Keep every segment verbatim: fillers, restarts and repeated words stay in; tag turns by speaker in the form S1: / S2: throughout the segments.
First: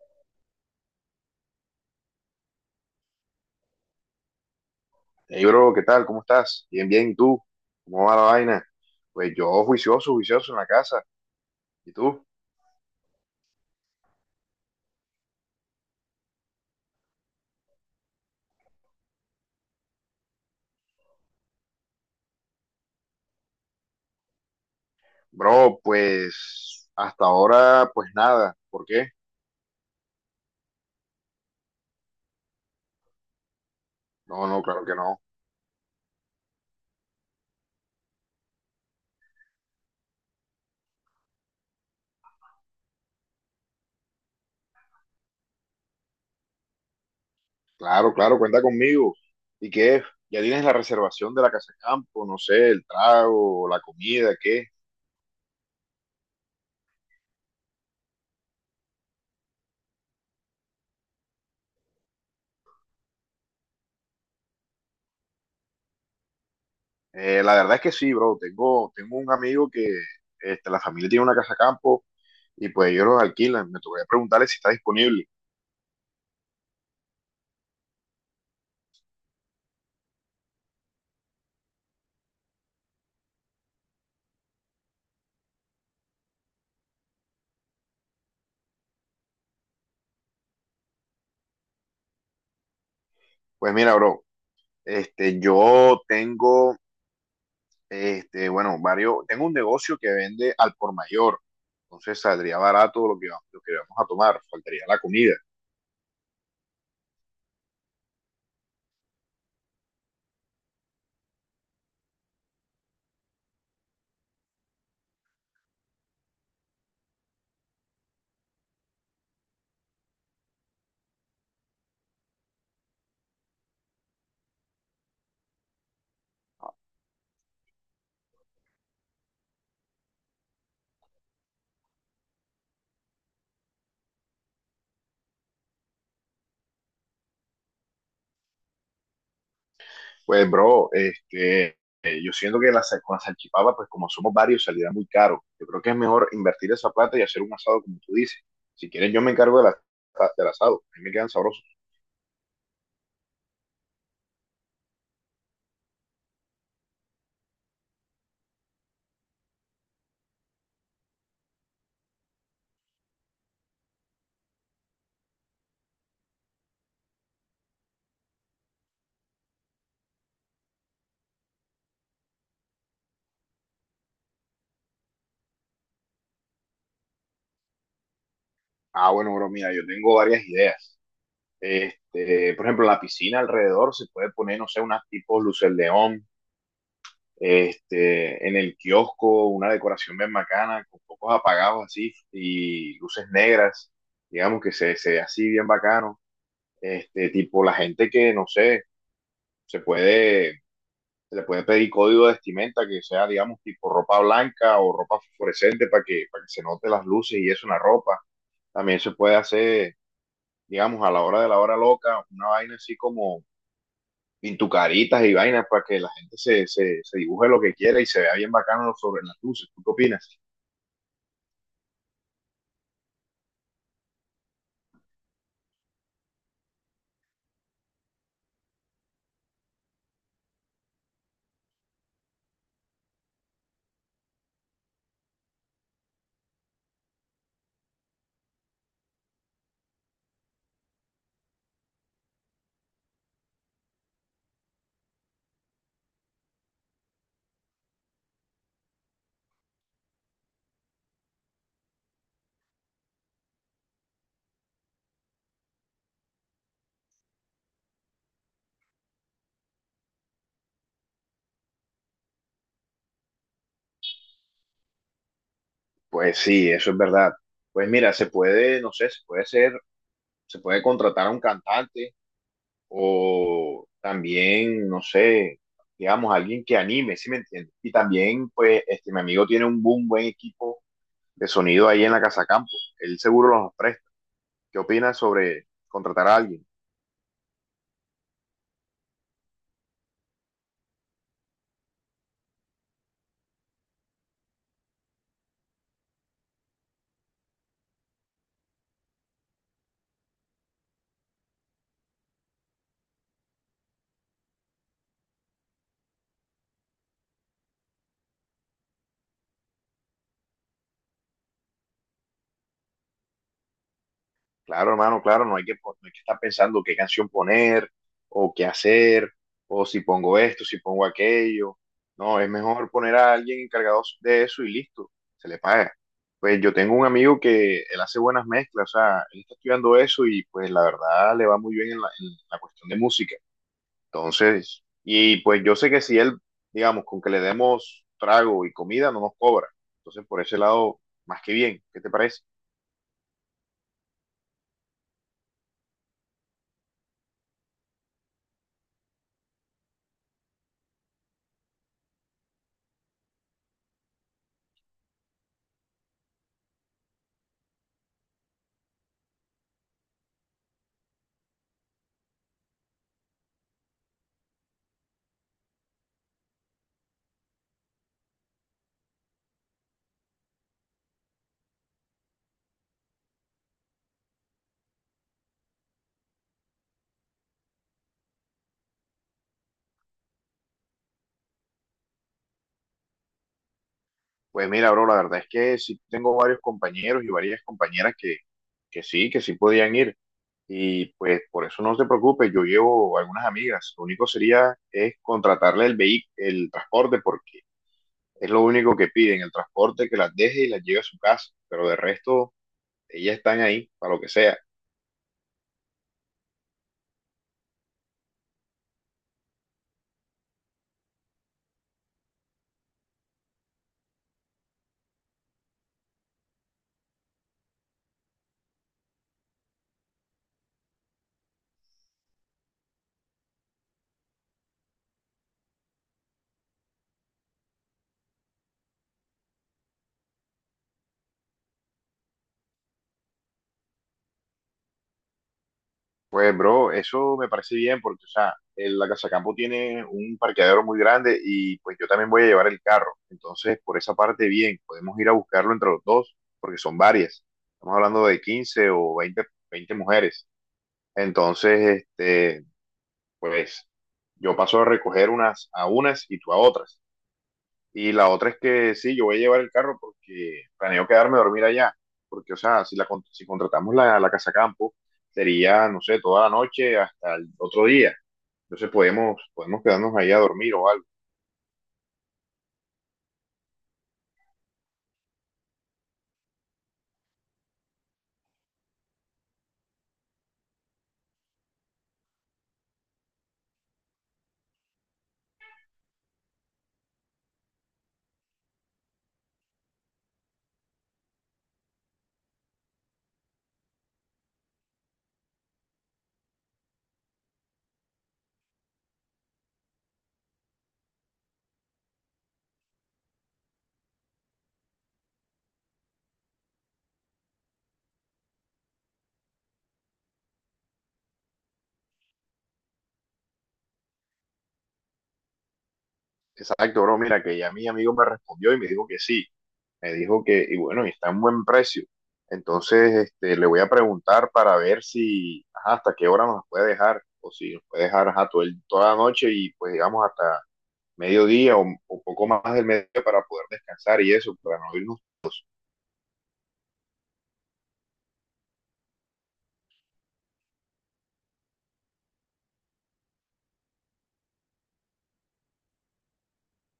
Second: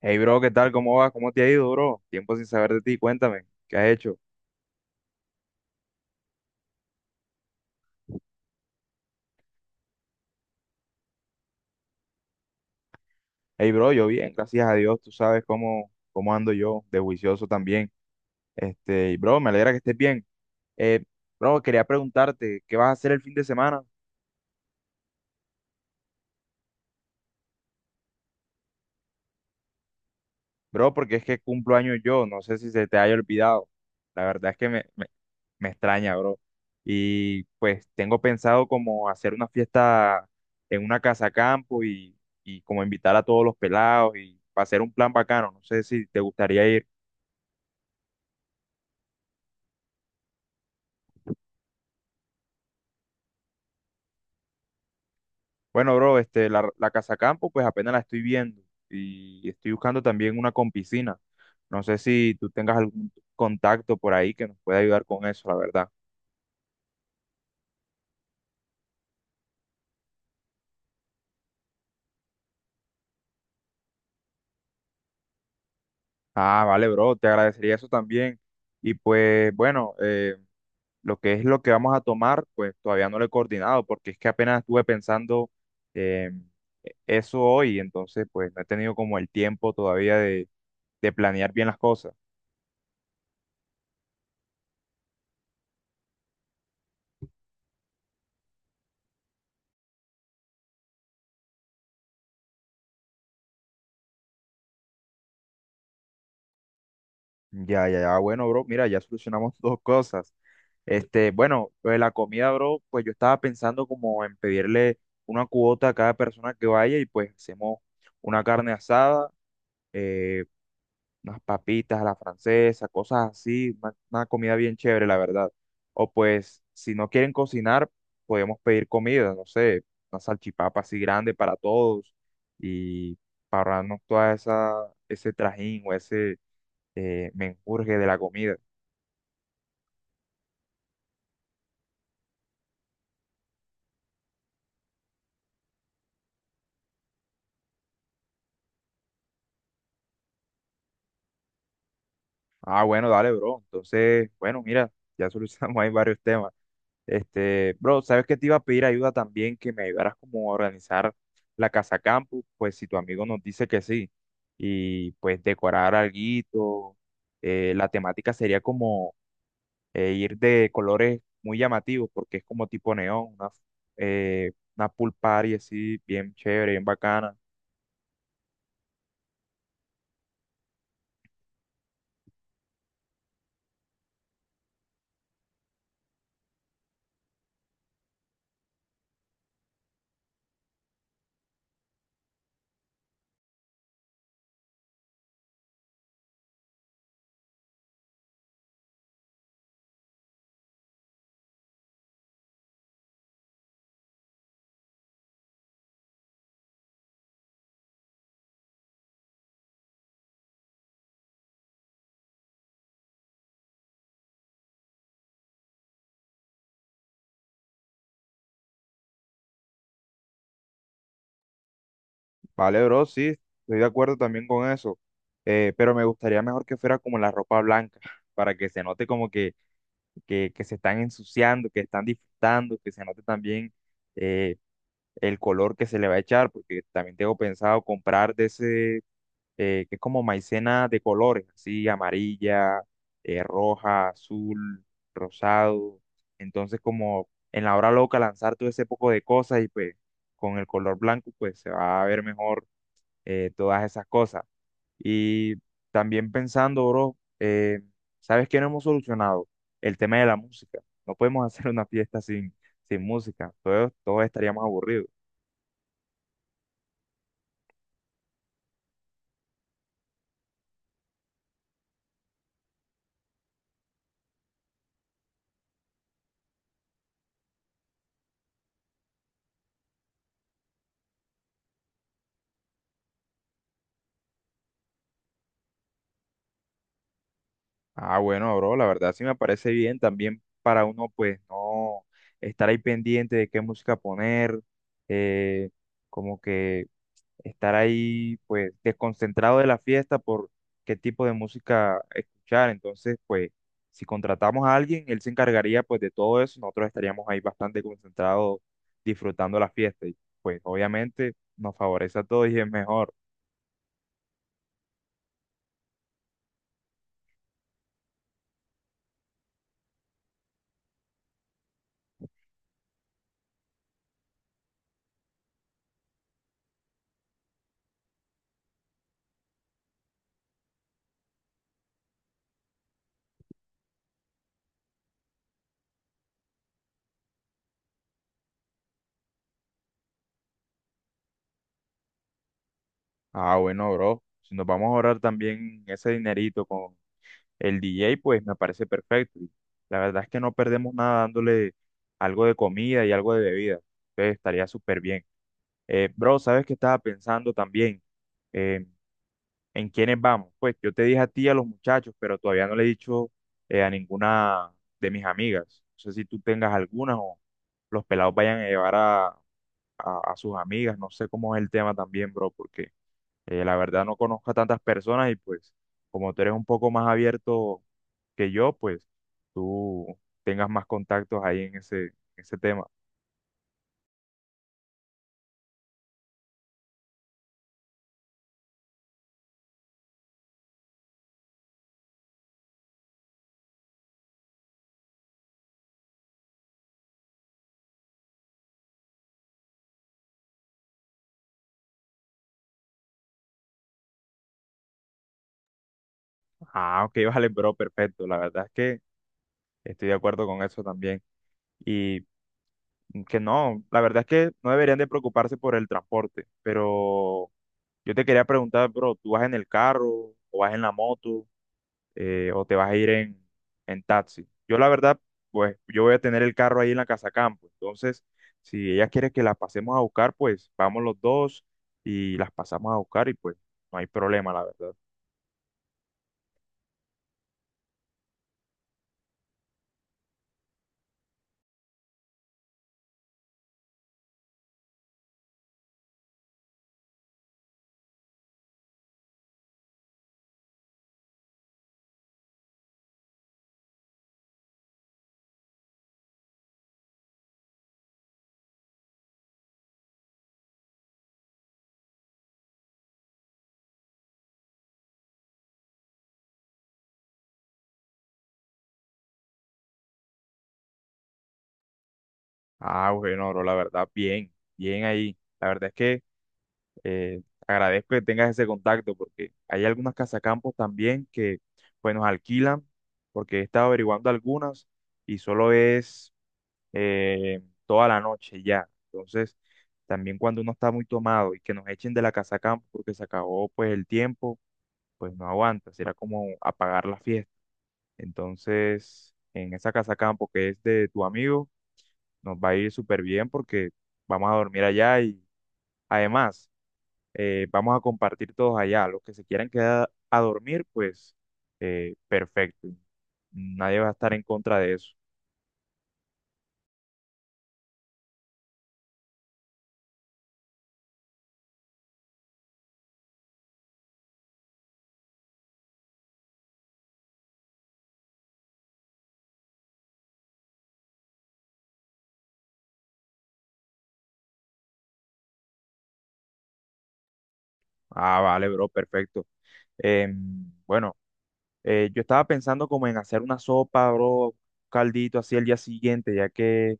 S1: Hey bro, ¿qué tal? ¿Cómo vas? ¿Cómo te ha ido, bro? Tiempo sin saber de ti, cuéntame, ¿qué has hecho?
S2: Hey, bro, ¿qué tal? ¿Cómo estás? Bien, bien. ¿Y tú? ¿Cómo va la vaina? Pues yo juicioso, juicioso en la casa. ¿Y tú?
S1: Hey bro, yo bien, gracias a Dios, tú sabes cómo, cómo ando yo, de juicioso también. Este, y bro, me alegra que estés bien. Eh, Bro, quería preguntarte, ¿qué vas a hacer el fin de semana?
S2: Bro, pues hasta ahora, pues nada. ¿Por qué?
S1: Bro, porque es que cumplo años yo, no sé si se te haya olvidado. La
S2: No,
S1: verdad es
S2: no,
S1: que me,
S2: claro que
S1: me-
S2: no.
S1: me extraña, bro. Y pues tengo pensado como hacer una fiesta en una casa campo y, y como invitar a todos los pelados y para hacer un plan bacano. No sé si te gustaría ir.
S2: Claro, claro, cuenta conmigo. ¿Y qué? ¿Ya tienes la reservación de la casa de campo? No sé, el trago, la comida, ¿qué?
S1: Bueno, bro, este, la, la casa campo pues apenas la estoy viendo y estoy buscando también una con piscina. No sé si tú tengas algún contacto por ahí que nos pueda ayudar con eso, la verdad.
S2: Eh, la verdad es que sí, bro. Tengo, tengo un amigo que este, la familia tiene una casa de campo y pues ellos los alquilan. Me tocaría preguntarle si está disponible.
S1: Ah, vale, bro, te agradecería eso también. Y pues bueno, eh, lo que es lo que vamos a tomar, pues todavía no lo he coordinado porque es que apenas estuve pensando eh, eso hoy, entonces pues no he tenido como el tiempo todavía de, de planear bien las cosas.
S2: Pues mira, bro, este, yo tengo... Este, bueno, varios, tengo un negocio que vende al por mayor, entonces saldría barato lo que, va- lo que vamos a tomar, faltaría la comida.
S1: Ya, ya, ya, bueno, bro, mira, ya solucionamos dos cosas. Este, bueno, lo de la comida, bro, pues yo estaba pensando como en pedirle una cuota a cada persona que vaya y pues hacemos una carne asada. eh, Unas papitas a la francesa, cosas así, una, una comida bien chévere, la verdad. O pues, si no quieren cocinar, podemos pedir comida, no sé, una salchipapa así grande para todos y para ahorrarnos toda esa, ese trajín o ese eh, menjurje de la comida.
S2: Pues, bro, este, eh, yo siento que la, sa- con la salchipapa, pues como somos varios, saldrá muy caro. Yo creo que es mejor invertir esa plata y hacer un asado, como tú dices. Si quieres, yo me encargo de la- del asado, a mí me quedan sabrosos.
S1: Ah, bueno, dale, bro. Entonces, bueno, mira, ya solucionamos ahí varios temas. Este, bro, sabes que te iba a pedir ayuda también, que me ayudaras como a organizar la casa campus, pues si tu amigo nos dice que sí, y pues decorar alguito, eh, la temática sería como eh, ir de colores muy llamativos, porque es como tipo neón, una, eh, una pool party así, bien chévere, bien bacana.
S2: Ah, bueno, bro, mira, yo tengo varias ideas. Este, por ejemplo, la piscina alrededor se puede poner, no sé, unas tipo luces león este, en el kiosco, una decoración bien bacana, con focos apagados así y luces negras, digamos que se, se ve así bien bacano. Este, tipo la gente que, no sé, se puede, se le puede pedir código de vestimenta que sea, digamos, tipo ropa blanca o ropa fluorescente para que, para que se note las luces y eso en la ropa. También se puede hacer, digamos, a la hora de la hora loca, una vaina así como pintucaritas y vainas para que la gente se, se, se dibuje lo que quiera y se vea bien bacano sobre las luces. ¿Tú qué opinas?
S1: Vale, bro, sí, estoy de acuerdo también con eso, eh, pero me gustaría mejor que fuera como la ropa blanca, para que se note como que que, que se están ensuciando, que están disfrutando, que se note también eh, el color que se le va a echar, porque también tengo pensado comprar de ese, eh, que es como maicena de colores, así amarilla, eh, roja, azul, rosado. Entonces, como en la hora loca lanzar todo ese poco de cosas y pues con el color blanco, pues se va a ver mejor eh, todas esas cosas. Y también pensando, bro, eh, ¿sabes qué no hemos solucionado? El tema de la música. No podemos hacer una fiesta sin, sin música. Todos, todos estaríamos aburridos.
S2: Pues sí, eso es verdad. Pues mira, se puede, no sé, se puede ser, se puede contratar a un cantante o también, no sé, digamos, alguien que anime, ¿sí me entiendes? Y también, pues, este, mi amigo tiene un buen, buen equipo de sonido ahí en la Casa Campo. Él seguro los presta. ¿Qué opinas sobre contratar a alguien?
S1: Ah, bueno, bro, la verdad sí me parece bien también para uno, pues, no estar ahí pendiente de qué música poner, eh, como que estar ahí pues desconcentrado de la fiesta por qué tipo de música escuchar. Entonces, pues si contratamos a alguien, él se encargaría pues de todo eso, nosotros estaríamos ahí bastante concentrados disfrutando la fiesta y pues obviamente nos favorece a todos y es mejor.
S2: Claro, hermano, claro, no hay que, pon- no hay que estar pensando qué canción poner o qué hacer, o si pongo esto, si pongo aquello. No, es mejor poner a alguien encargado de eso y listo, se le paga. Pues yo tengo un amigo que él hace buenas mezclas, o sea, él está estudiando eso y pues la verdad le va muy bien en la, en la cuestión de música. Entonces, y pues yo sé que si él, digamos, con que le demos trago y comida, no nos cobra. Entonces, por ese lado, más que bien, ¿qué te parece?
S1: Ah, bueno, bro, si nos vamos a ahorrar también ese dinerito con el D J, pues me parece perfecto. Y la verdad es que no perdemos nada dándole algo de comida y algo de bebida. Entonces estaría súper bien. Eh, bro, ¿sabes qué estaba pensando también? Eh, ¿En quiénes vamos? Pues yo te dije a ti y a los muchachos, pero todavía no le he dicho eh, a ninguna de mis amigas. No sé si tú tengas algunas o los pelados vayan a llevar a, a- a sus amigas. No sé cómo es el tema también, bro, porque eh, la verdad no conozco a tantas personas y pues como tú eres un poco más abierto que yo, pues tú tengas más contactos ahí en ese, ese tema.
S2: Pues mira, bro, la verdad es que sí tengo varios compañeros y varias compañeras que, que sí, que sí podían ir. Y pues por eso no se preocupe, yo llevo algunas amigas. Lo único sería es contratarle el vehi- el transporte, porque es lo único que piden, el transporte que las deje y las lleve a su casa. Pero de resto, ellas están ahí para lo que sea.
S1: Ah, ok, vale, bro, perfecto. La verdad es que estoy de acuerdo con eso también. Y que no, la verdad es que no deberían de preocuparse por el transporte, pero yo te quería preguntar, bro, ¿tú vas en el carro o vas en la moto eh, o te vas a ir en, en taxi? Yo la verdad, pues yo voy a tener el carro ahí en la casa campo, entonces si ella quiere que las pasemos a buscar, pues vamos los dos y las pasamos a buscar y pues no hay problema, la verdad.
S2: Pues, bro, eso me parece bien porque, o sea, el- la Casa Campo tiene un parqueadero muy grande y pues yo también voy a llevar el carro. Entonces, por esa parte, bien, podemos ir a buscarlo entre los dos porque son varias. Estamos hablando de quince o veinte, veinte mujeres. Entonces, este, pues yo paso a recoger unas a unas y tú a otras. Y la otra es que sí, yo voy a llevar el carro porque planeo quedarme a dormir allá. Porque, o sea, si, la, con- si contratamos la, la casa campo, sería, no sé, toda la noche hasta el otro día. Entonces podemos, podemos quedarnos ahí a dormir o algo.
S1: Ah, bueno, bro, la verdad, bien, bien ahí. La verdad es que... Eh, Agradezco que tengas ese contacto porque hay algunas casacampos también que pues nos alquilan porque he estado averiguando algunas y solo es eh, toda la noche ya. Entonces, también cuando uno está muy tomado y que nos echen de la casacampo porque se acabó pues el tiempo, pues no aguanta, será como apagar la fiesta. Entonces, en esa casacampo que es de tu amigo, nos va a ir súper bien porque vamos a dormir allá y además eh, vamos a compartir todos allá. Los que se quieran quedar a dormir, pues eh, perfecto. Nadie va a estar en contra de eso.
S2: Exacto, bro. Mira, que ya mi amigo me respondió y me dijo que sí. Me dijo que, y bueno, y está en buen precio. Entonces, este, le voy a preguntar para ver si, ajá, hasta qué hora nos puede dejar. O si nos puede dejar, ajá, todo el- toda la noche y pues digamos hasta mediodía o, o poco más del mediodía para poder descansar y eso, para no irnos.
S1: Ah, vale, bro, perfecto. Em, bueno. Eh, yo estaba pensando como en hacer una sopa, bro, un caldito así al día siguiente, ya que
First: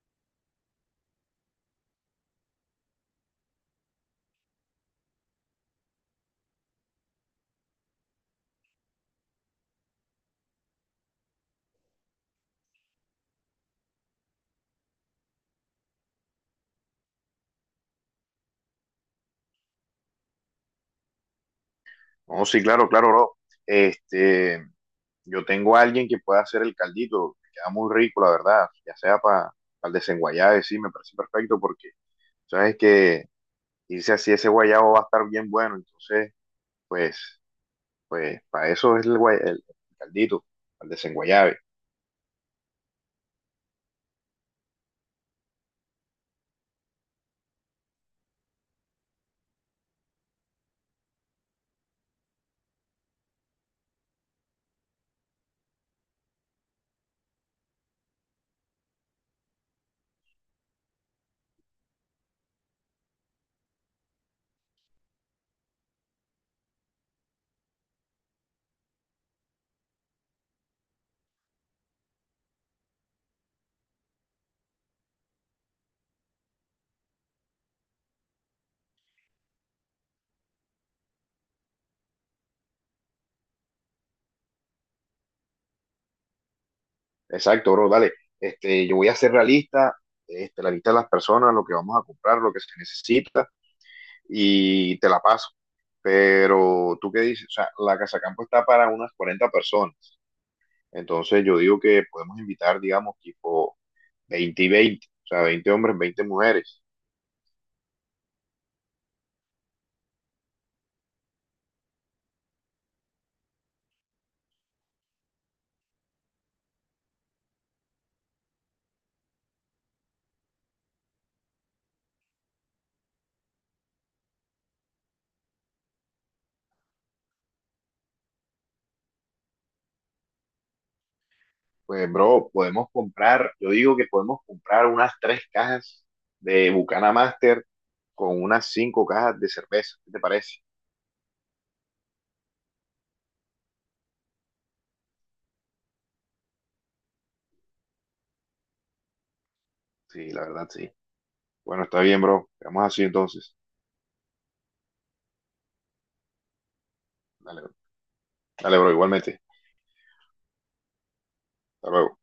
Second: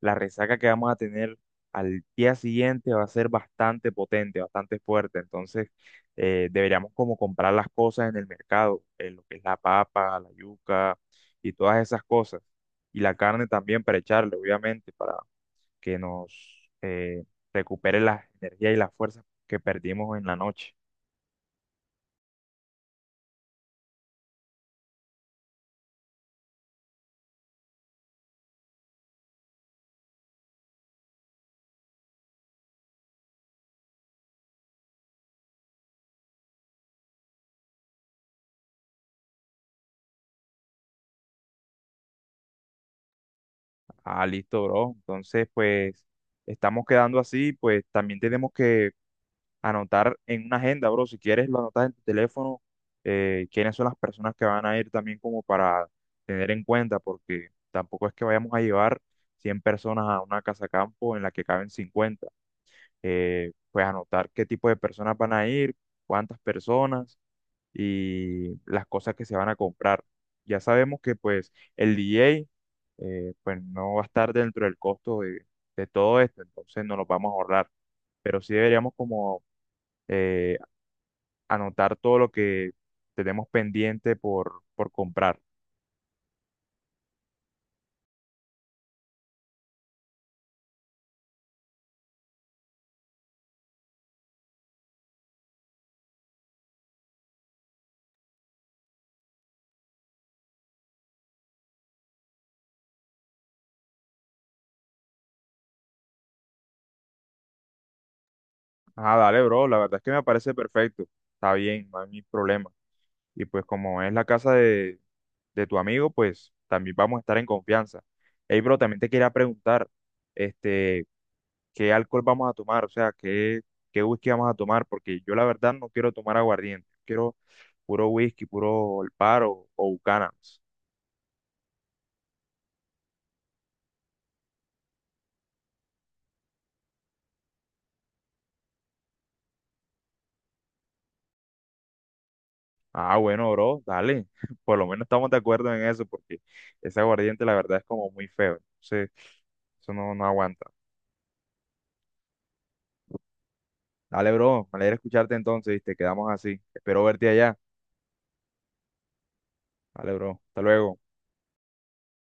S1: la resaca que vamos a tener al día siguiente va a ser bastante potente, bastante fuerte. Entonces, eh, deberíamos como comprar las cosas en el mercado, eh, lo que es la papa, la yuca y todas esas cosas. Y la carne también para echarle, obviamente, para que nos eh, recupere las energías y las fuerzas que perdimos en la noche.
S2: No, sí, claro, claro, bro. Este, yo tengo a alguien que pueda hacer el caldito, que queda muy rico, la verdad, ya sea para el desenguayabe, sí, me parece perfecto porque sabes que irse así ese guayabo va a estar bien bueno, entonces, pues, pues, para eso es el, guay- el- caldito, al desenguayabe.
S1: Ah, listo, bro. Entonces, pues, estamos quedando así, pues también tenemos que anotar en una agenda, bro. Si quieres, lo anotas en tu teléfono, eh, quiénes son las personas que van a ir también como para tener en cuenta, porque tampoco es que vayamos a llevar cien personas a una casa campo en la que caben cincuenta. Eh, pues anotar qué tipo de personas van a ir, cuántas personas y las cosas que se van a comprar. Ya sabemos que pues el D J eh, pues no va a estar dentro del costo de, de todo esto, entonces no los vamos a ahorrar, pero sí deberíamos como eh, anotar todo lo que tenemos pendiente por, por comprar.
S2: Exacto, bro, dale. Este, yo voy a hacer la lista, este, la lista de las personas, lo que vamos a comprar, lo que se necesita, y te la paso. Pero tú qué dices, o sea, la casa campo está para unas cuarenta personas. Entonces yo digo que podemos invitar, digamos, tipo veinte y veinte, o sea, veinte hombres, veinte mujeres.
S1: Ah, dale, bro, la verdad es que me parece perfecto, está bien, no hay ningún problema. Y pues como es la casa de, de tu amigo, pues también vamos a estar en confianza. Hey, bro, también te quería preguntar, este, qué alcohol vamos a tomar, o sea, qué, qué whisky vamos a tomar, porque yo la verdad no quiero tomar aguardiente, quiero puro whisky, puro El Paro o Buchanan's.
S2: Pues, bro, podemos comprar, yo digo que podemos comprar unas tres cajas de Bucana Master con unas cinco cajas de cerveza. ¿Qué te parece?
S1: Ah, bueno, bro, dale, por lo menos estamos de acuerdo en eso, porque ese aguardiente la verdad es como muy feo, entonces eso no, no
S2: Sí, la
S1: aguanta.
S2: verdad, sí. Bueno, está bien, bro. Quedamos así entonces.
S1: Dale, bro, me alegra escucharte entonces, te quedamos así, espero verte allá.
S2: Dale, bro. Dale, bro, igualmente.
S1: Dale, bro, hasta luego.
S2: Hasta luego.